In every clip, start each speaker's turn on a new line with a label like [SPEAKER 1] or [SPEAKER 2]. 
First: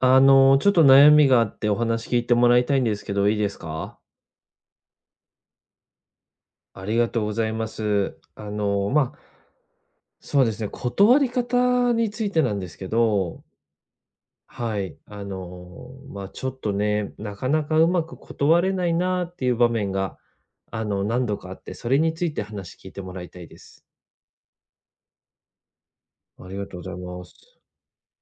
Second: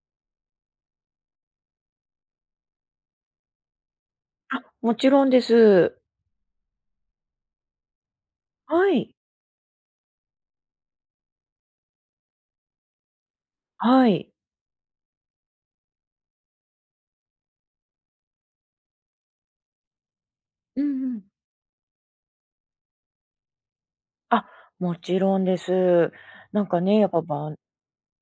[SPEAKER 1] ちょっと悩みがあってお話聞いてもらいたいんですけど、いいですか？
[SPEAKER 2] あ、もちろんです。
[SPEAKER 1] ありがとうございます。
[SPEAKER 2] はい。
[SPEAKER 1] そうですね、断り方についてなんですけど、
[SPEAKER 2] はい。
[SPEAKER 1] はい、ちょっとね、なかなかうまく断れないなっていう場面が、
[SPEAKER 2] うんうん。
[SPEAKER 1] 何度かあって、それについて話聞いてもらいたいです。
[SPEAKER 2] あ、もちろんです。
[SPEAKER 1] あり
[SPEAKER 2] なん
[SPEAKER 1] がと
[SPEAKER 2] か
[SPEAKER 1] うござい
[SPEAKER 2] ね、やっぱ
[SPEAKER 1] ます。
[SPEAKER 2] ば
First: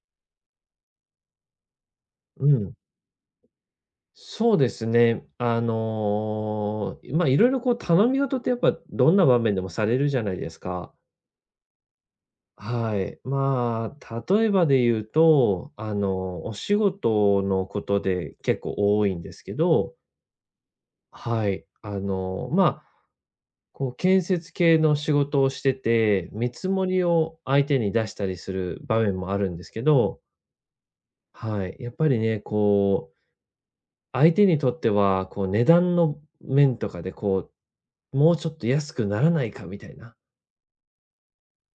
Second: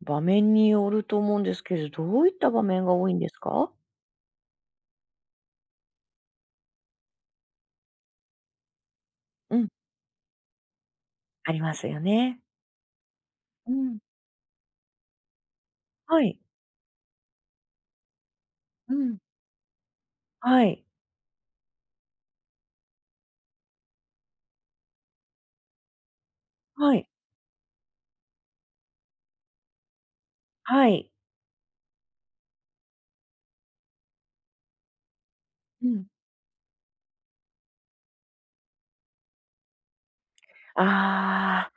[SPEAKER 2] 場面によると思うんですけど、どういっ
[SPEAKER 1] う
[SPEAKER 2] た場
[SPEAKER 1] ん。
[SPEAKER 2] 面が多いんですか？
[SPEAKER 1] そうですね。いろいろこう頼み事ってやっぱどんな場面
[SPEAKER 2] う
[SPEAKER 1] で
[SPEAKER 2] ん、
[SPEAKER 1] もされるじゃないですか。
[SPEAKER 2] ありますよね。
[SPEAKER 1] はい。
[SPEAKER 2] う
[SPEAKER 1] ま
[SPEAKER 2] ん。
[SPEAKER 1] あ、例えばで言うと、
[SPEAKER 2] はい。
[SPEAKER 1] お仕事のことで結構
[SPEAKER 2] う
[SPEAKER 1] 多い
[SPEAKER 2] ん。
[SPEAKER 1] んですけど、
[SPEAKER 2] はい。
[SPEAKER 1] はい。こう、建設系の仕事をしてて、見積も
[SPEAKER 2] は
[SPEAKER 1] り
[SPEAKER 2] い。
[SPEAKER 1] を相手に出したりする場面もあるんですけど、
[SPEAKER 2] はい。
[SPEAKER 1] はい。やっぱりね、こう、相手にとっては、こう、値
[SPEAKER 2] う
[SPEAKER 1] 段
[SPEAKER 2] ん。
[SPEAKER 1] の面とかで、こう、もうちょっと安くならないかみたいな。
[SPEAKER 2] ああ、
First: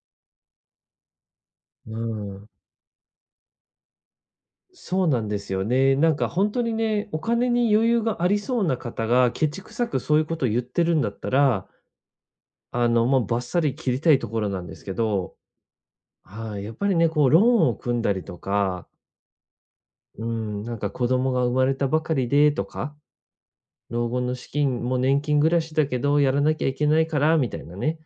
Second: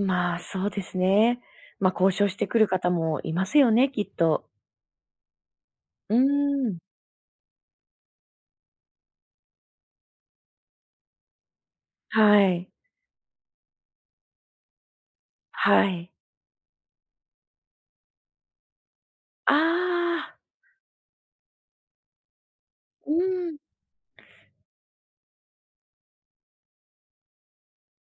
[SPEAKER 2] まあ、そうですね。
[SPEAKER 1] う
[SPEAKER 2] 交渉して
[SPEAKER 1] ん。
[SPEAKER 2] くる方もいますよね、きっと。
[SPEAKER 1] そうなんですよね。な
[SPEAKER 2] う
[SPEAKER 1] ん
[SPEAKER 2] ー
[SPEAKER 1] か本当に
[SPEAKER 2] ん。
[SPEAKER 1] ね、お金に余裕がありそうな方が、ケチくさくそういうことを言ってるんだったら、
[SPEAKER 2] はい。
[SPEAKER 1] もうバッサリ切りたいところなんですけど、
[SPEAKER 2] はい。
[SPEAKER 1] はい、やっぱりね、こうローンを組んだりとか、
[SPEAKER 2] あ
[SPEAKER 1] う
[SPEAKER 2] あ。
[SPEAKER 1] ん、なんか子供が生まれたばかりでとか、
[SPEAKER 2] うん。
[SPEAKER 1] 老後の資金も年金暮らしだけど、やらなきゃいけないからみたいなね。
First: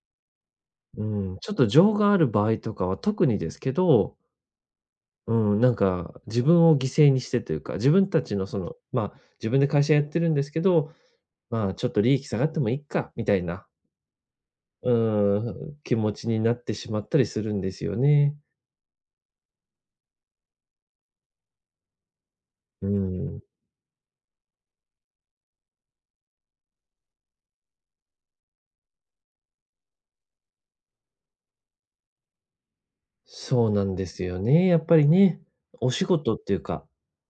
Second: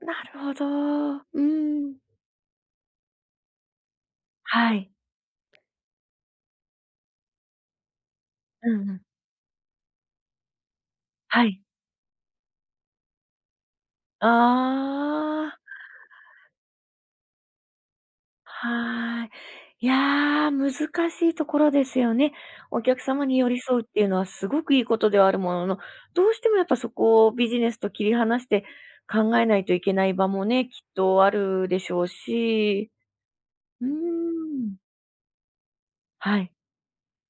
[SPEAKER 2] なるほ
[SPEAKER 1] う
[SPEAKER 2] ど。
[SPEAKER 1] ん、
[SPEAKER 2] う
[SPEAKER 1] ちょっと情
[SPEAKER 2] ん。
[SPEAKER 1] がある場合とかは特にですけど、
[SPEAKER 2] はい。
[SPEAKER 1] うん、なんか自分を犠牲にしてというか、自分たちのそ
[SPEAKER 2] う
[SPEAKER 1] の、
[SPEAKER 2] んうん。
[SPEAKER 1] ま、自分で会社やってるんですけど、
[SPEAKER 2] はい。
[SPEAKER 1] まあ、ちょっと利益下がってもいいっか、みたいな、
[SPEAKER 2] ああ、
[SPEAKER 1] 気持ちになってしまったりするんですよね。
[SPEAKER 2] はい。いやー、難しいところですよね。お
[SPEAKER 1] う
[SPEAKER 2] 客様に
[SPEAKER 1] ん、
[SPEAKER 2] 寄り添うっていうのはすごくいいことではあるものの、どうしてもやっぱそこをビジネスと切り離して考えないといけない場もね、きっとあるでしょうし。
[SPEAKER 1] そう
[SPEAKER 2] う
[SPEAKER 1] な
[SPEAKER 2] ー
[SPEAKER 1] んですよね、
[SPEAKER 2] ん。
[SPEAKER 1] やっぱりね。お仕事
[SPEAKER 2] は
[SPEAKER 1] っ
[SPEAKER 2] い。
[SPEAKER 1] ていうか、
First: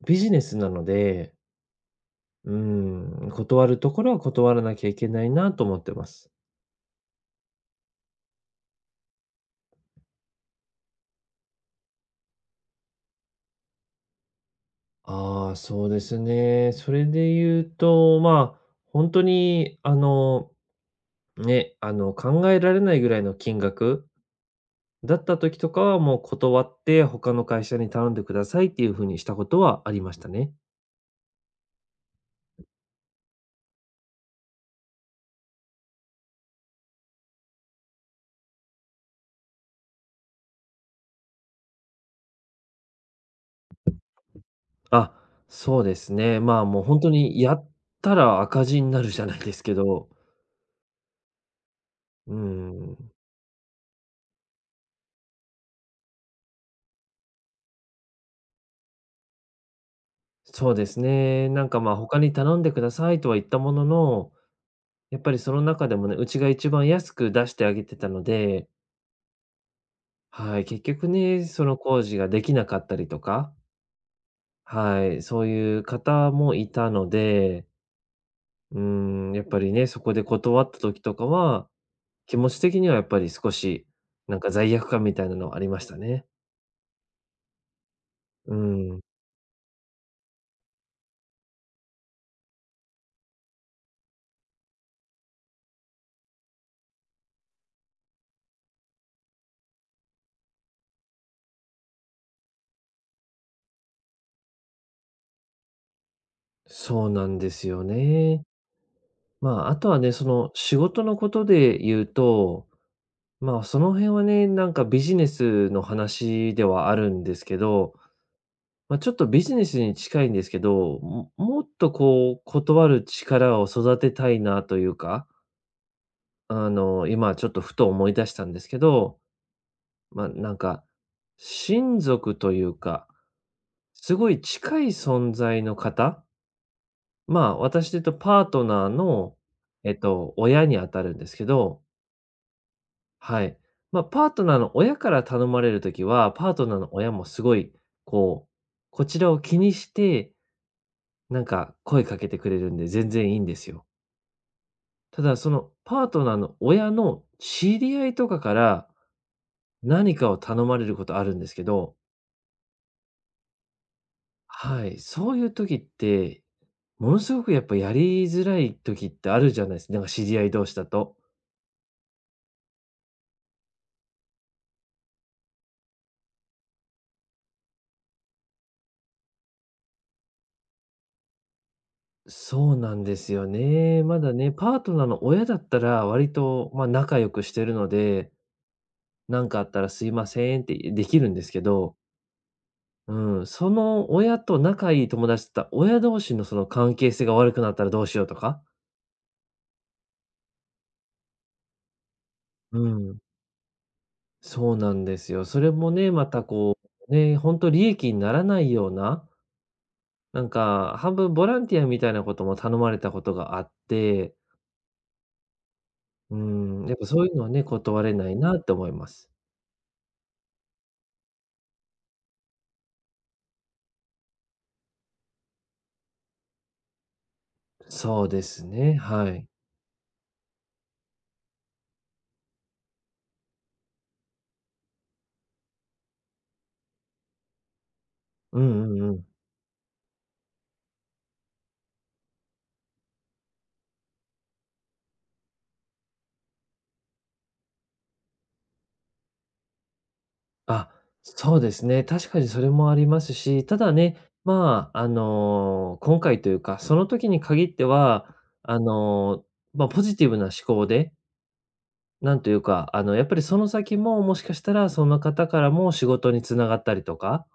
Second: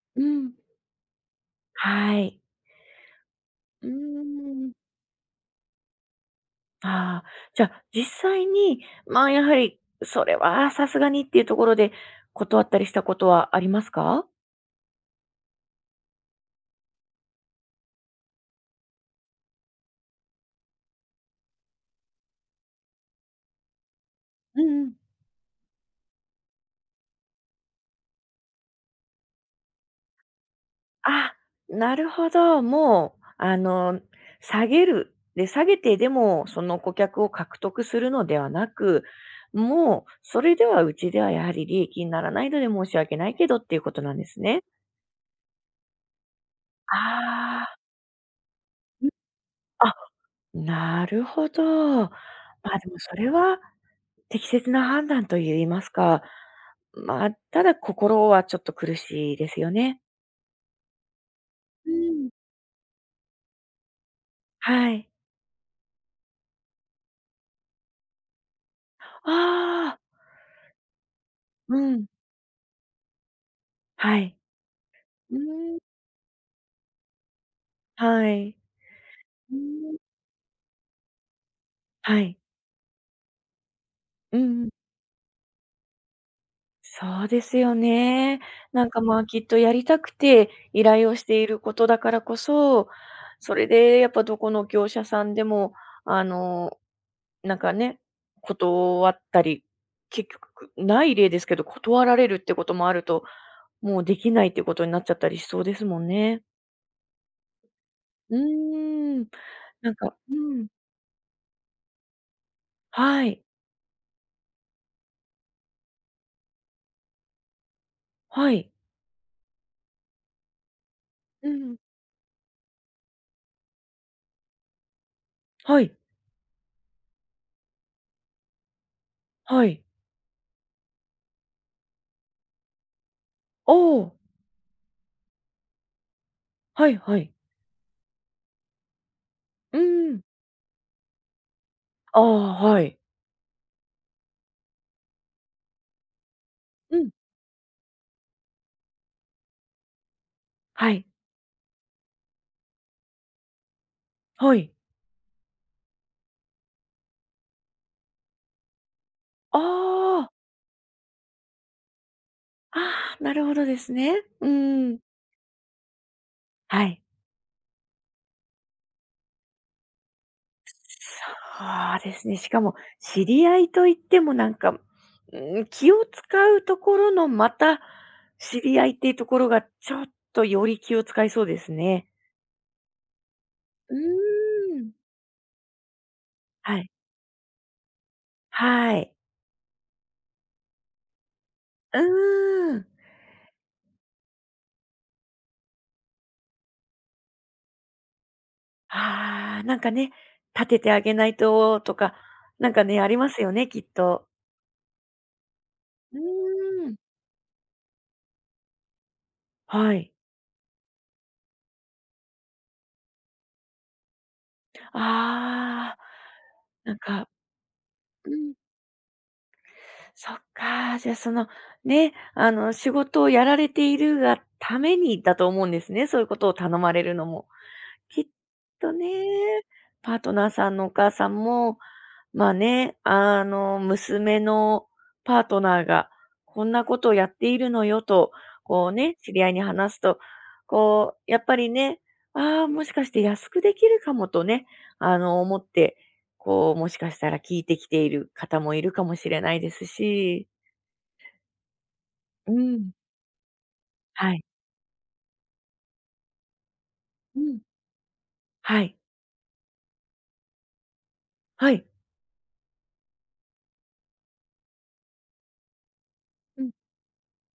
[SPEAKER 1] ビ
[SPEAKER 2] う
[SPEAKER 1] ジネ
[SPEAKER 2] ん。
[SPEAKER 1] スなので、
[SPEAKER 2] はい。
[SPEAKER 1] うん、断る
[SPEAKER 2] うー
[SPEAKER 1] ところは断ら
[SPEAKER 2] ん。
[SPEAKER 1] なきゃいけないなと思ってます。
[SPEAKER 2] ああ、じゃあ、実際に、まあ、やはり、それはさすがにっていうところで、断ったりしたことはありますか？
[SPEAKER 1] ああ、そうですね。それで言うと、まあ、本当に考えられないぐらいの金額
[SPEAKER 2] うんうん。
[SPEAKER 1] だった時とかはもう断って、他の会社に頼んでくださいっていう風にしたことはありましたね。
[SPEAKER 2] あ、なるほど。もう、あの、下げる。で、下げてでも、その顧客を獲得するのではなく、もう、それではうちではやはり利益にならないので申し訳ないけどっていうことなんですね。
[SPEAKER 1] あ、そうですね。まあ、もう本当にやっ
[SPEAKER 2] あ
[SPEAKER 1] たら赤字になるじゃないですけ
[SPEAKER 2] あ。あ、
[SPEAKER 1] ど、
[SPEAKER 2] なるほど。ま
[SPEAKER 1] う
[SPEAKER 2] あ、でも
[SPEAKER 1] ん、
[SPEAKER 2] それは適切な判断と言いますか、まあ、ただ心はちょっと苦しいですよね。
[SPEAKER 1] そうですね。なんか、
[SPEAKER 2] う
[SPEAKER 1] 他
[SPEAKER 2] ん。
[SPEAKER 1] に頼んでくださいとは言ったものの、
[SPEAKER 2] はい。
[SPEAKER 1] やっぱりその中でもね、うちが一番安く出してあげてたので、
[SPEAKER 2] ああ、
[SPEAKER 1] はい、結局ね、そ
[SPEAKER 2] う
[SPEAKER 1] の工
[SPEAKER 2] ん、
[SPEAKER 1] 事ができなかったりとか、
[SPEAKER 2] はい。
[SPEAKER 1] はい、
[SPEAKER 2] う
[SPEAKER 1] そう
[SPEAKER 2] ー
[SPEAKER 1] い
[SPEAKER 2] ん。
[SPEAKER 1] う方もいたので
[SPEAKER 2] はい。
[SPEAKER 1] やっ
[SPEAKER 2] うー
[SPEAKER 1] ぱりね、
[SPEAKER 2] ん。
[SPEAKER 1] そこで断った時とかは、
[SPEAKER 2] は
[SPEAKER 1] 気
[SPEAKER 2] い。
[SPEAKER 1] 持ち的にはやっぱり少し、な
[SPEAKER 2] う
[SPEAKER 1] ん
[SPEAKER 2] ん
[SPEAKER 1] か
[SPEAKER 2] うん。
[SPEAKER 1] 罪悪感みたいなのはありましたね。
[SPEAKER 2] そうですよね。
[SPEAKER 1] う
[SPEAKER 2] なんか、
[SPEAKER 1] ん、
[SPEAKER 2] まあ、きっとやりたくて依頼をしていることだからこそ、それでやっぱどこの業者さんでも、あの、なんかね、断ったり、結局ない例ですけど、断られるってこともあるともうできないってことになっちゃったりしそうですもんね。
[SPEAKER 1] そうなんですよ
[SPEAKER 2] う
[SPEAKER 1] ね。
[SPEAKER 2] ーん。
[SPEAKER 1] まあ、あと
[SPEAKER 2] なん
[SPEAKER 1] はね、
[SPEAKER 2] か
[SPEAKER 1] そ
[SPEAKER 2] う
[SPEAKER 1] の
[SPEAKER 2] ん。
[SPEAKER 1] 仕事のことで言うと、
[SPEAKER 2] はい、
[SPEAKER 1] まあ、その辺はね、なんかビジネスの話ではあるんですけど、
[SPEAKER 2] はい。
[SPEAKER 1] まあ、ちょっとビジネスに近いんですけど、
[SPEAKER 2] う
[SPEAKER 1] もっ
[SPEAKER 2] ん。
[SPEAKER 1] とこう断る力を育てたいなというか、
[SPEAKER 2] はい、
[SPEAKER 1] 今ちょっとふと思い出したんですけど
[SPEAKER 2] はい。
[SPEAKER 1] まあ、なんか、親族というか、
[SPEAKER 2] ああ、
[SPEAKER 1] すごい近い存在の方、
[SPEAKER 2] はいはい
[SPEAKER 1] まあ、私で言うとパートナーの、
[SPEAKER 2] うんはいはいおおはいはい
[SPEAKER 1] えっ
[SPEAKER 2] うん。
[SPEAKER 1] と、親にあたるんですけど、
[SPEAKER 2] ああ、はい。
[SPEAKER 1] はい。まあ、パートナーの親から頼まれるときは、パートナーの
[SPEAKER 2] うん。
[SPEAKER 1] 親もすごい、こう、こちらを気にして、
[SPEAKER 2] はい、
[SPEAKER 1] なんか声かけてくれるんで全然いいんですよ。
[SPEAKER 2] はい。
[SPEAKER 1] ただ、そのパートナーの親の知り合いとかから、何
[SPEAKER 2] ああ、
[SPEAKER 1] かを頼まれることあるんですけど、
[SPEAKER 2] ああ、なるほどですね。う
[SPEAKER 1] は
[SPEAKER 2] ん。
[SPEAKER 1] い、そういう時って
[SPEAKER 2] はい。
[SPEAKER 1] ものすごくやっぱやりづらい時ってあるじゃないですかなんか知り合い同士だと。
[SPEAKER 2] そうですね。しかも知り合いといってもなんか、うん、気を使うところのまた、知り合いっていうところがちょっとより気を使いそうですね。
[SPEAKER 1] そうなんですよ
[SPEAKER 2] う
[SPEAKER 1] ね。まだね、パ
[SPEAKER 2] ー
[SPEAKER 1] ー
[SPEAKER 2] ん。
[SPEAKER 1] トナーの親だったら割と、
[SPEAKER 2] は
[SPEAKER 1] まあ、
[SPEAKER 2] い。
[SPEAKER 1] 仲良くしてるので、
[SPEAKER 2] はい。
[SPEAKER 1] 「なんかあったらすいません」ってできるんですけど、
[SPEAKER 2] うーん。
[SPEAKER 1] うん、その親と仲いい友達だったら親同士のその関係性が悪くなったらどうしようとか。
[SPEAKER 2] ああ、なんかね、立ててあげないととか、なん
[SPEAKER 1] う
[SPEAKER 2] かね、あり
[SPEAKER 1] ん、
[SPEAKER 2] ますよね、きっと。
[SPEAKER 1] そうなんですよ。それもね、
[SPEAKER 2] う
[SPEAKER 1] またこ
[SPEAKER 2] ーん。
[SPEAKER 1] う、ね、本当利益にならないような、
[SPEAKER 2] はい。
[SPEAKER 1] なんか半分ボランティアみたいなことも頼まれたことがあって、
[SPEAKER 2] ああ、
[SPEAKER 1] うん、
[SPEAKER 2] な
[SPEAKER 1] やっ
[SPEAKER 2] ん
[SPEAKER 1] ぱそう
[SPEAKER 2] か、
[SPEAKER 1] いうのはね、断れな
[SPEAKER 2] う
[SPEAKER 1] い
[SPEAKER 2] ん。
[SPEAKER 1] なって思います。
[SPEAKER 2] そっか、じゃあその、ね、あの、仕事をやられているがためにだと思うんですね、そういうことを頼まれるのも。き
[SPEAKER 1] そ
[SPEAKER 2] っ
[SPEAKER 1] うです
[SPEAKER 2] と
[SPEAKER 1] ね、
[SPEAKER 2] ね、
[SPEAKER 1] はい。
[SPEAKER 2] パートナーさんのお母さんもまあね、あの、娘のパートナーがこんなことをやっているのよと、
[SPEAKER 1] うん
[SPEAKER 2] こ
[SPEAKER 1] う
[SPEAKER 2] う
[SPEAKER 1] んう
[SPEAKER 2] ね、
[SPEAKER 1] ん。
[SPEAKER 2] 知り合いに話すと、こう、やっぱりね、ああ、もしかして安くできるかもとね、あの、思って、こう、もしかしたら聞いてきている方もいるかもしれないですし、
[SPEAKER 1] あ、そうですね。確かに
[SPEAKER 2] う
[SPEAKER 1] それ
[SPEAKER 2] ん。
[SPEAKER 1] もありますし、ただね、
[SPEAKER 2] はい、
[SPEAKER 1] 今回というか、その時
[SPEAKER 2] う
[SPEAKER 1] に
[SPEAKER 2] ん。
[SPEAKER 1] 限っては、あ
[SPEAKER 2] はい、
[SPEAKER 1] の、まあ、ポジティブな思考で、
[SPEAKER 2] はい。
[SPEAKER 1] なんというか、やっぱりその先も、もしかしたらその方からも仕事に
[SPEAKER 2] う
[SPEAKER 1] 繋
[SPEAKER 2] ん。
[SPEAKER 1] がったりとか、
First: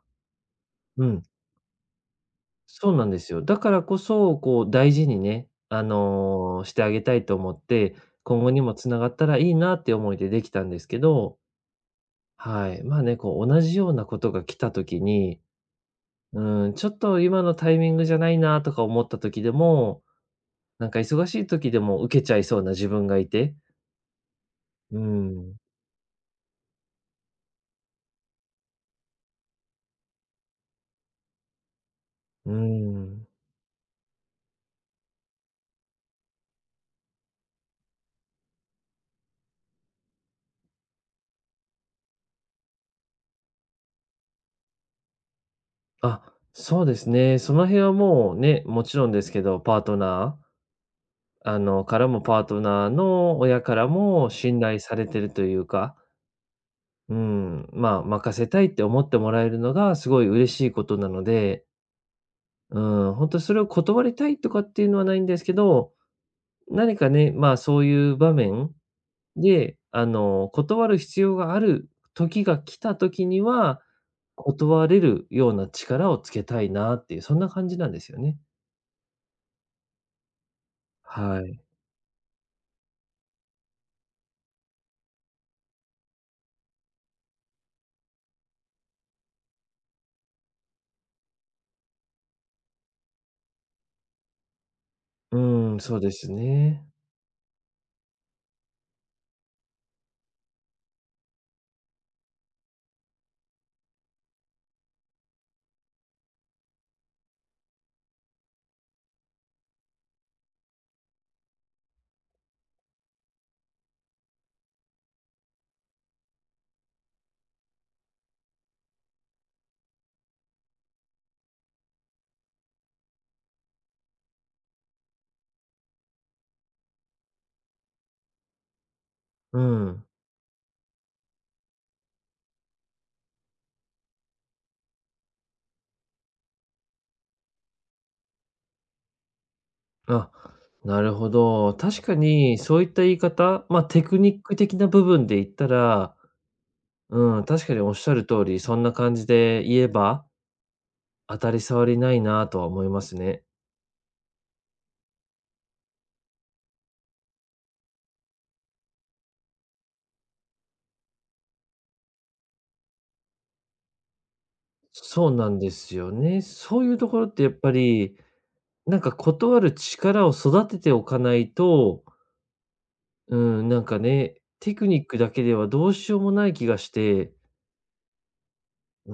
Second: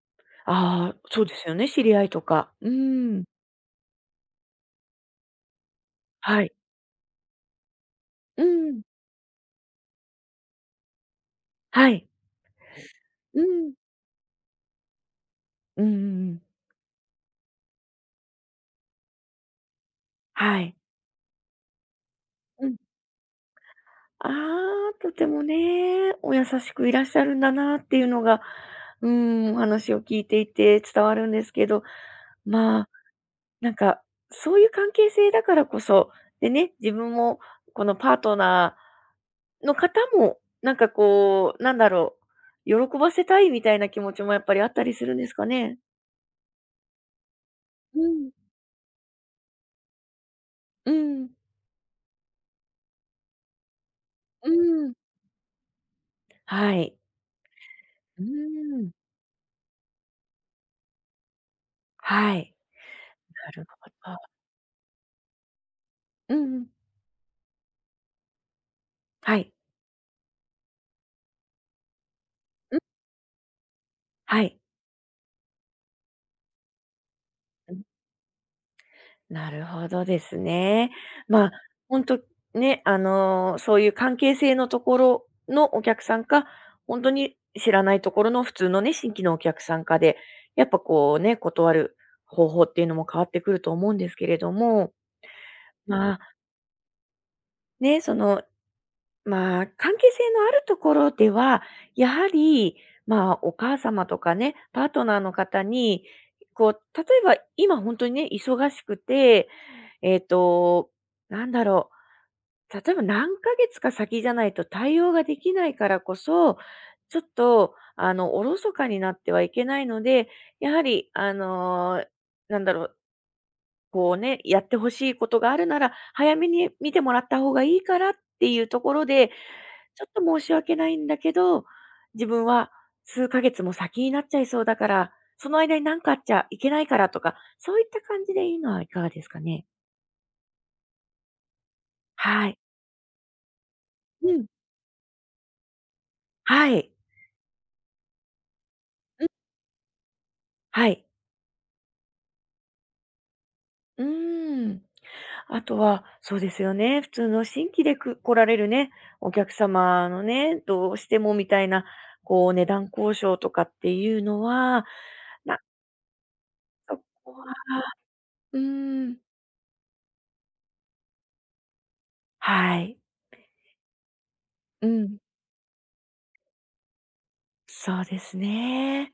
[SPEAKER 2] ああ、
[SPEAKER 1] う
[SPEAKER 2] そ
[SPEAKER 1] ん。
[SPEAKER 2] うですよね、知り合いとか。う
[SPEAKER 1] そうなんで
[SPEAKER 2] ん。
[SPEAKER 1] すよ。だからこそ、こう大事にね、
[SPEAKER 2] はい、
[SPEAKER 1] してあげたいと思って、今
[SPEAKER 2] う
[SPEAKER 1] 後にも
[SPEAKER 2] ん。
[SPEAKER 1] つながったらいいなって思いでできたんですけど、
[SPEAKER 2] はい、
[SPEAKER 1] はい。まあね、こ
[SPEAKER 2] う
[SPEAKER 1] う同
[SPEAKER 2] ん。
[SPEAKER 1] じようなことが来た時に、
[SPEAKER 2] うん、うん、うん
[SPEAKER 1] うん、ちょっと今のタイミングじゃないなとか思った時でも、
[SPEAKER 2] はい。
[SPEAKER 1] なんか忙しい時でも受けちゃいそう
[SPEAKER 2] う
[SPEAKER 1] な
[SPEAKER 2] ん
[SPEAKER 1] 自分がいて、
[SPEAKER 2] あ
[SPEAKER 1] う
[SPEAKER 2] あ、とても
[SPEAKER 1] ん、
[SPEAKER 2] ね、お優しくいらっしゃるんだなっていうのが、うん、お話を聞いていて伝わるんですけど、
[SPEAKER 1] う
[SPEAKER 2] まあ、
[SPEAKER 1] ん。
[SPEAKER 2] なんか、そういう関係性だからこそ、でね、自分も、このパートナーの方も、なんかこう、なんだろう、喜ばせたいみたいな気持ちもやっぱりあったりするんですかね？
[SPEAKER 1] あ、そうですね。その辺は
[SPEAKER 2] うん。
[SPEAKER 1] もうね、もちろんですけど、パートナー
[SPEAKER 2] うん。
[SPEAKER 1] からもパートナーの親からも
[SPEAKER 2] う
[SPEAKER 1] 信頼
[SPEAKER 2] ん。
[SPEAKER 1] されてるというか、
[SPEAKER 2] はい。
[SPEAKER 1] うん、まあ、
[SPEAKER 2] うー
[SPEAKER 1] 任せたいって
[SPEAKER 2] ん。
[SPEAKER 1] 思ってもらえるのがすごい嬉しいことなので、
[SPEAKER 2] はい。
[SPEAKER 1] うん、本当
[SPEAKER 2] な
[SPEAKER 1] それ
[SPEAKER 2] る
[SPEAKER 1] を
[SPEAKER 2] ほ
[SPEAKER 1] 断り
[SPEAKER 2] ど。
[SPEAKER 1] たいとかっていうのはないんですけど、
[SPEAKER 2] うんうん。
[SPEAKER 1] 何かね、まあ、そういう場面
[SPEAKER 2] はい。
[SPEAKER 1] で、断る必要がある時
[SPEAKER 2] うん。はいうんはいなるほどうんうんはい
[SPEAKER 1] が
[SPEAKER 2] う
[SPEAKER 1] 来た
[SPEAKER 2] ん
[SPEAKER 1] 時には、
[SPEAKER 2] はい
[SPEAKER 1] 断れるような力をつけたいなっていう、そんな感じなんですよね。
[SPEAKER 2] なるほどですね。
[SPEAKER 1] は
[SPEAKER 2] まあ、
[SPEAKER 1] い。
[SPEAKER 2] 本当ね、あの、そういう関係性のところのお客さんか、本当に知らないところの普通のね、新規のお客さんかで、やっぱこうね、断る方法っていうのも変わってくると思うんですけれども、
[SPEAKER 1] うん、そうで
[SPEAKER 2] まあ、
[SPEAKER 1] すね。
[SPEAKER 2] ね、そのまあ、関係性のあるところでは、やはり、まあ、お母様とかね、パートナーの方に、こう、例えば今本当にね、忙しくて、えっ、と、なんだろう、例えば何ヶ月か先じゃないと対応ができないからこそ、ちょっと、あの、おろそかになってはいけないので、やはり、あのーなんだろう、こうね、やってほしいことがあるなら、早めに見てもらった方がいいからっていうところで、
[SPEAKER 1] う
[SPEAKER 2] ちょ
[SPEAKER 1] ん。
[SPEAKER 2] っと申し訳ないんだけど、自分は数ヶ月も先になっちゃいそうだから、その間に何かあっちゃいけないからとか、そういった感じでいいのはいかがですかね？
[SPEAKER 1] あ、なるほど。確か
[SPEAKER 2] は
[SPEAKER 1] に
[SPEAKER 2] い。
[SPEAKER 1] そういった言い方、まあ、テク
[SPEAKER 2] う
[SPEAKER 1] ニッ
[SPEAKER 2] ん。
[SPEAKER 1] ク的な部分で言ったら、
[SPEAKER 2] はい。
[SPEAKER 1] うん、確かにおっしゃる通り、そんな感じで言えば、
[SPEAKER 2] はい。
[SPEAKER 1] 当たり障りないなとは思いますね。
[SPEAKER 2] うーん。あとは、そうですよね、普通の新規で来られるね、お客様のね、どうしてもみたいな、こう、値段交渉とかっていうのは、
[SPEAKER 1] そうなん
[SPEAKER 2] な
[SPEAKER 1] ですよね。そういう
[SPEAKER 2] そ
[SPEAKER 1] ところ
[SPEAKER 2] こ
[SPEAKER 1] ってやっ
[SPEAKER 2] は
[SPEAKER 1] ぱり、
[SPEAKER 2] う
[SPEAKER 1] なん
[SPEAKER 2] ー
[SPEAKER 1] か
[SPEAKER 2] ん。
[SPEAKER 1] 断る力を育てておかないと、
[SPEAKER 2] はい。
[SPEAKER 1] うん、なんかね、テ
[SPEAKER 2] う
[SPEAKER 1] クニッ
[SPEAKER 2] ん。
[SPEAKER 1] クだけではどうしようもない気がして、
[SPEAKER 2] そうですね。
[SPEAKER 1] う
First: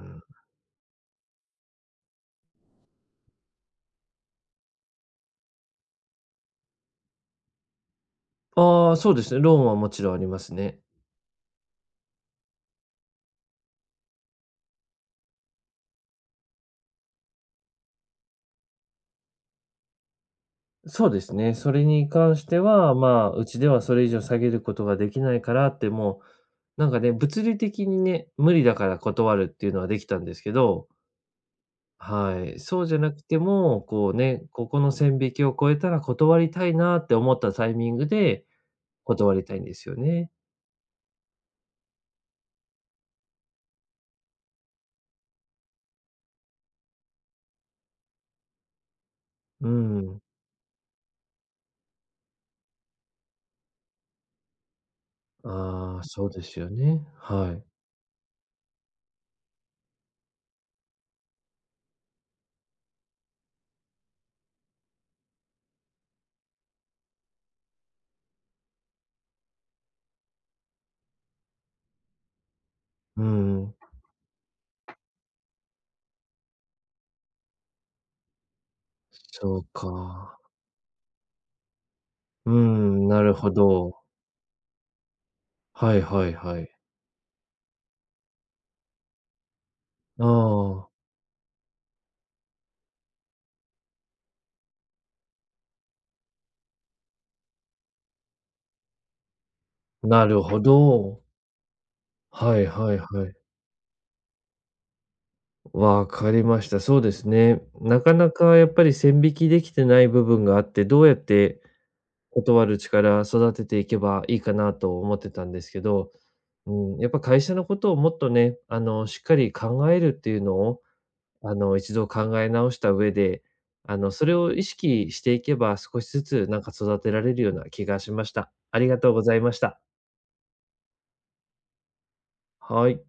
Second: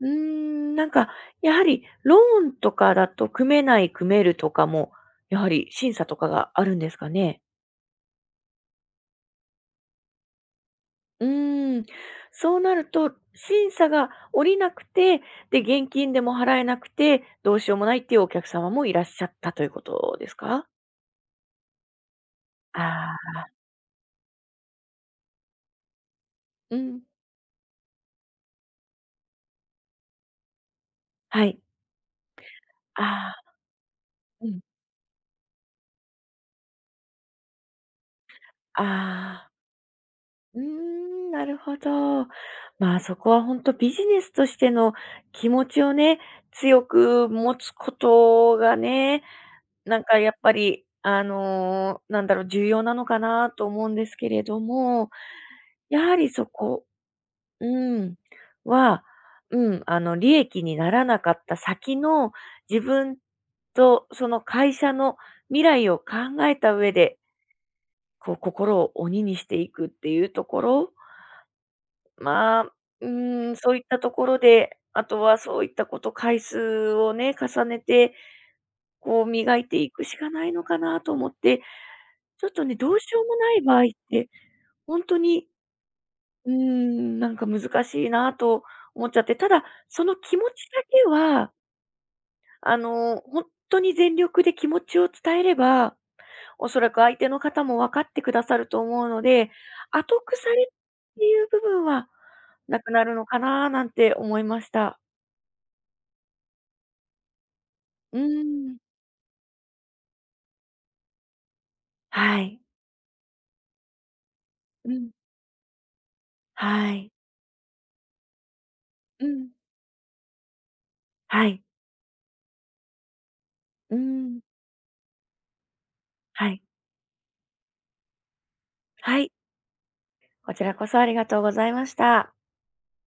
[SPEAKER 2] うーん、なんか、やはりローンとかだと組めない、組めるとかも、やはり審査とかがあるんですかね？
[SPEAKER 1] ああ、そうですね、ローンはもちろんありますね。
[SPEAKER 2] うーん。そうなると、審査が下りなくて、で、現金でも払えなくて、どうしようもないっていうお客様もいらっしゃったということですか？
[SPEAKER 1] そうですね。それに関しては、
[SPEAKER 2] あ
[SPEAKER 1] まあ、
[SPEAKER 2] あ
[SPEAKER 1] う
[SPEAKER 2] ー。
[SPEAKER 1] ちではそれ以上下げることができないからって、も
[SPEAKER 2] う
[SPEAKER 1] う、なんか
[SPEAKER 2] ん。
[SPEAKER 1] ね、物理的にね、無理だから断るっていうのはできたんですけど、
[SPEAKER 2] はい。
[SPEAKER 1] はい。そうじゃなく
[SPEAKER 2] あ
[SPEAKER 1] て
[SPEAKER 2] あ
[SPEAKER 1] も、こうね、
[SPEAKER 2] うん。
[SPEAKER 1] ここの線引きを超えたら断りたいなって思ったタイミングで
[SPEAKER 2] あ。あ
[SPEAKER 1] 断り
[SPEAKER 2] あ。
[SPEAKER 1] たいんですよね。
[SPEAKER 2] うーん、なるほど。まあ、そこは本当ビジネスとしての気持ちをね、強く持つことがね、
[SPEAKER 1] う
[SPEAKER 2] なんか
[SPEAKER 1] ん。
[SPEAKER 2] やっぱり、あの、なんだろう、重要なのかなと思うんですけれども、
[SPEAKER 1] あ
[SPEAKER 2] や
[SPEAKER 1] あ、
[SPEAKER 2] は
[SPEAKER 1] そ
[SPEAKER 2] り
[SPEAKER 1] うで
[SPEAKER 2] そ
[SPEAKER 1] すよ
[SPEAKER 2] こ
[SPEAKER 1] ね。はい。
[SPEAKER 2] うん、は、うん、あの、利益にならなかった先の自分とその会社の未来を考えた上で、こう心を鬼にしていくっていうところまあ、う
[SPEAKER 1] う
[SPEAKER 2] ーん、そ
[SPEAKER 1] ん。
[SPEAKER 2] ういったところで、あとはそういったこと、回数をね、重ねて、こう
[SPEAKER 1] そ
[SPEAKER 2] 磨
[SPEAKER 1] う
[SPEAKER 2] いていくしか
[SPEAKER 1] か。
[SPEAKER 2] ないのかなと思って、ちょ
[SPEAKER 1] う
[SPEAKER 2] っとね、どう
[SPEAKER 1] ん、
[SPEAKER 2] し
[SPEAKER 1] な
[SPEAKER 2] よう
[SPEAKER 1] る
[SPEAKER 2] も
[SPEAKER 1] ほ
[SPEAKER 2] ない場合っ
[SPEAKER 1] ど。
[SPEAKER 2] て、本当に、
[SPEAKER 1] はいはい
[SPEAKER 2] うー
[SPEAKER 1] はい。
[SPEAKER 2] ん、なんか難しいなと思っちゃって、ただ、その
[SPEAKER 1] あ
[SPEAKER 2] 気持ちだけは、あの、本当に全力で気持ちを伝えればおそらく相手の方も分かってくださると思うので、
[SPEAKER 1] あ、
[SPEAKER 2] 後
[SPEAKER 1] なる
[SPEAKER 2] 腐
[SPEAKER 1] ほ
[SPEAKER 2] れっ
[SPEAKER 1] ど。
[SPEAKER 2] ていう部分は
[SPEAKER 1] はい
[SPEAKER 2] なく
[SPEAKER 1] はい
[SPEAKER 2] な
[SPEAKER 1] は
[SPEAKER 2] るの
[SPEAKER 1] い。
[SPEAKER 2] かななんて思いました。
[SPEAKER 1] わかりました。そうですね。なか
[SPEAKER 2] うー
[SPEAKER 1] なかやっ
[SPEAKER 2] ん。
[SPEAKER 1] ぱり線引きできてない部分があって、どうやって
[SPEAKER 2] はい。
[SPEAKER 1] 断る力育てていけばいいかな
[SPEAKER 2] う
[SPEAKER 1] と
[SPEAKER 2] ん。
[SPEAKER 1] 思ってたんですけど、
[SPEAKER 2] は
[SPEAKER 1] うん、やっ
[SPEAKER 2] い。
[SPEAKER 1] ぱ会社のことをもっとね、しっ
[SPEAKER 2] う
[SPEAKER 1] かり
[SPEAKER 2] ん。
[SPEAKER 1] 考えるっていうのを、
[SPEAKER 2] はい。
[SPEAKER 1] 一度考え直した上で、
[SPEAKER 2] うー
[SPEAKER 1] それ
[SPEAKER 2] ん。
[SPEAKER 1] を意識していけば少しずつ
[SPEAKER 2] は
[SPEAKER 1] な
[SPEAKER 2] い。
[SPEAKER 1] んか育てられるような気がしました。ありがとう
[SPEAKER 2] は
[SPEAKER 1] ご
[SPEAKER 2] い。
[SPEAKER 1] ざいました。
[SPEAKER 2] こちらこそありがとうございました。
[SPEAKER 1] はい。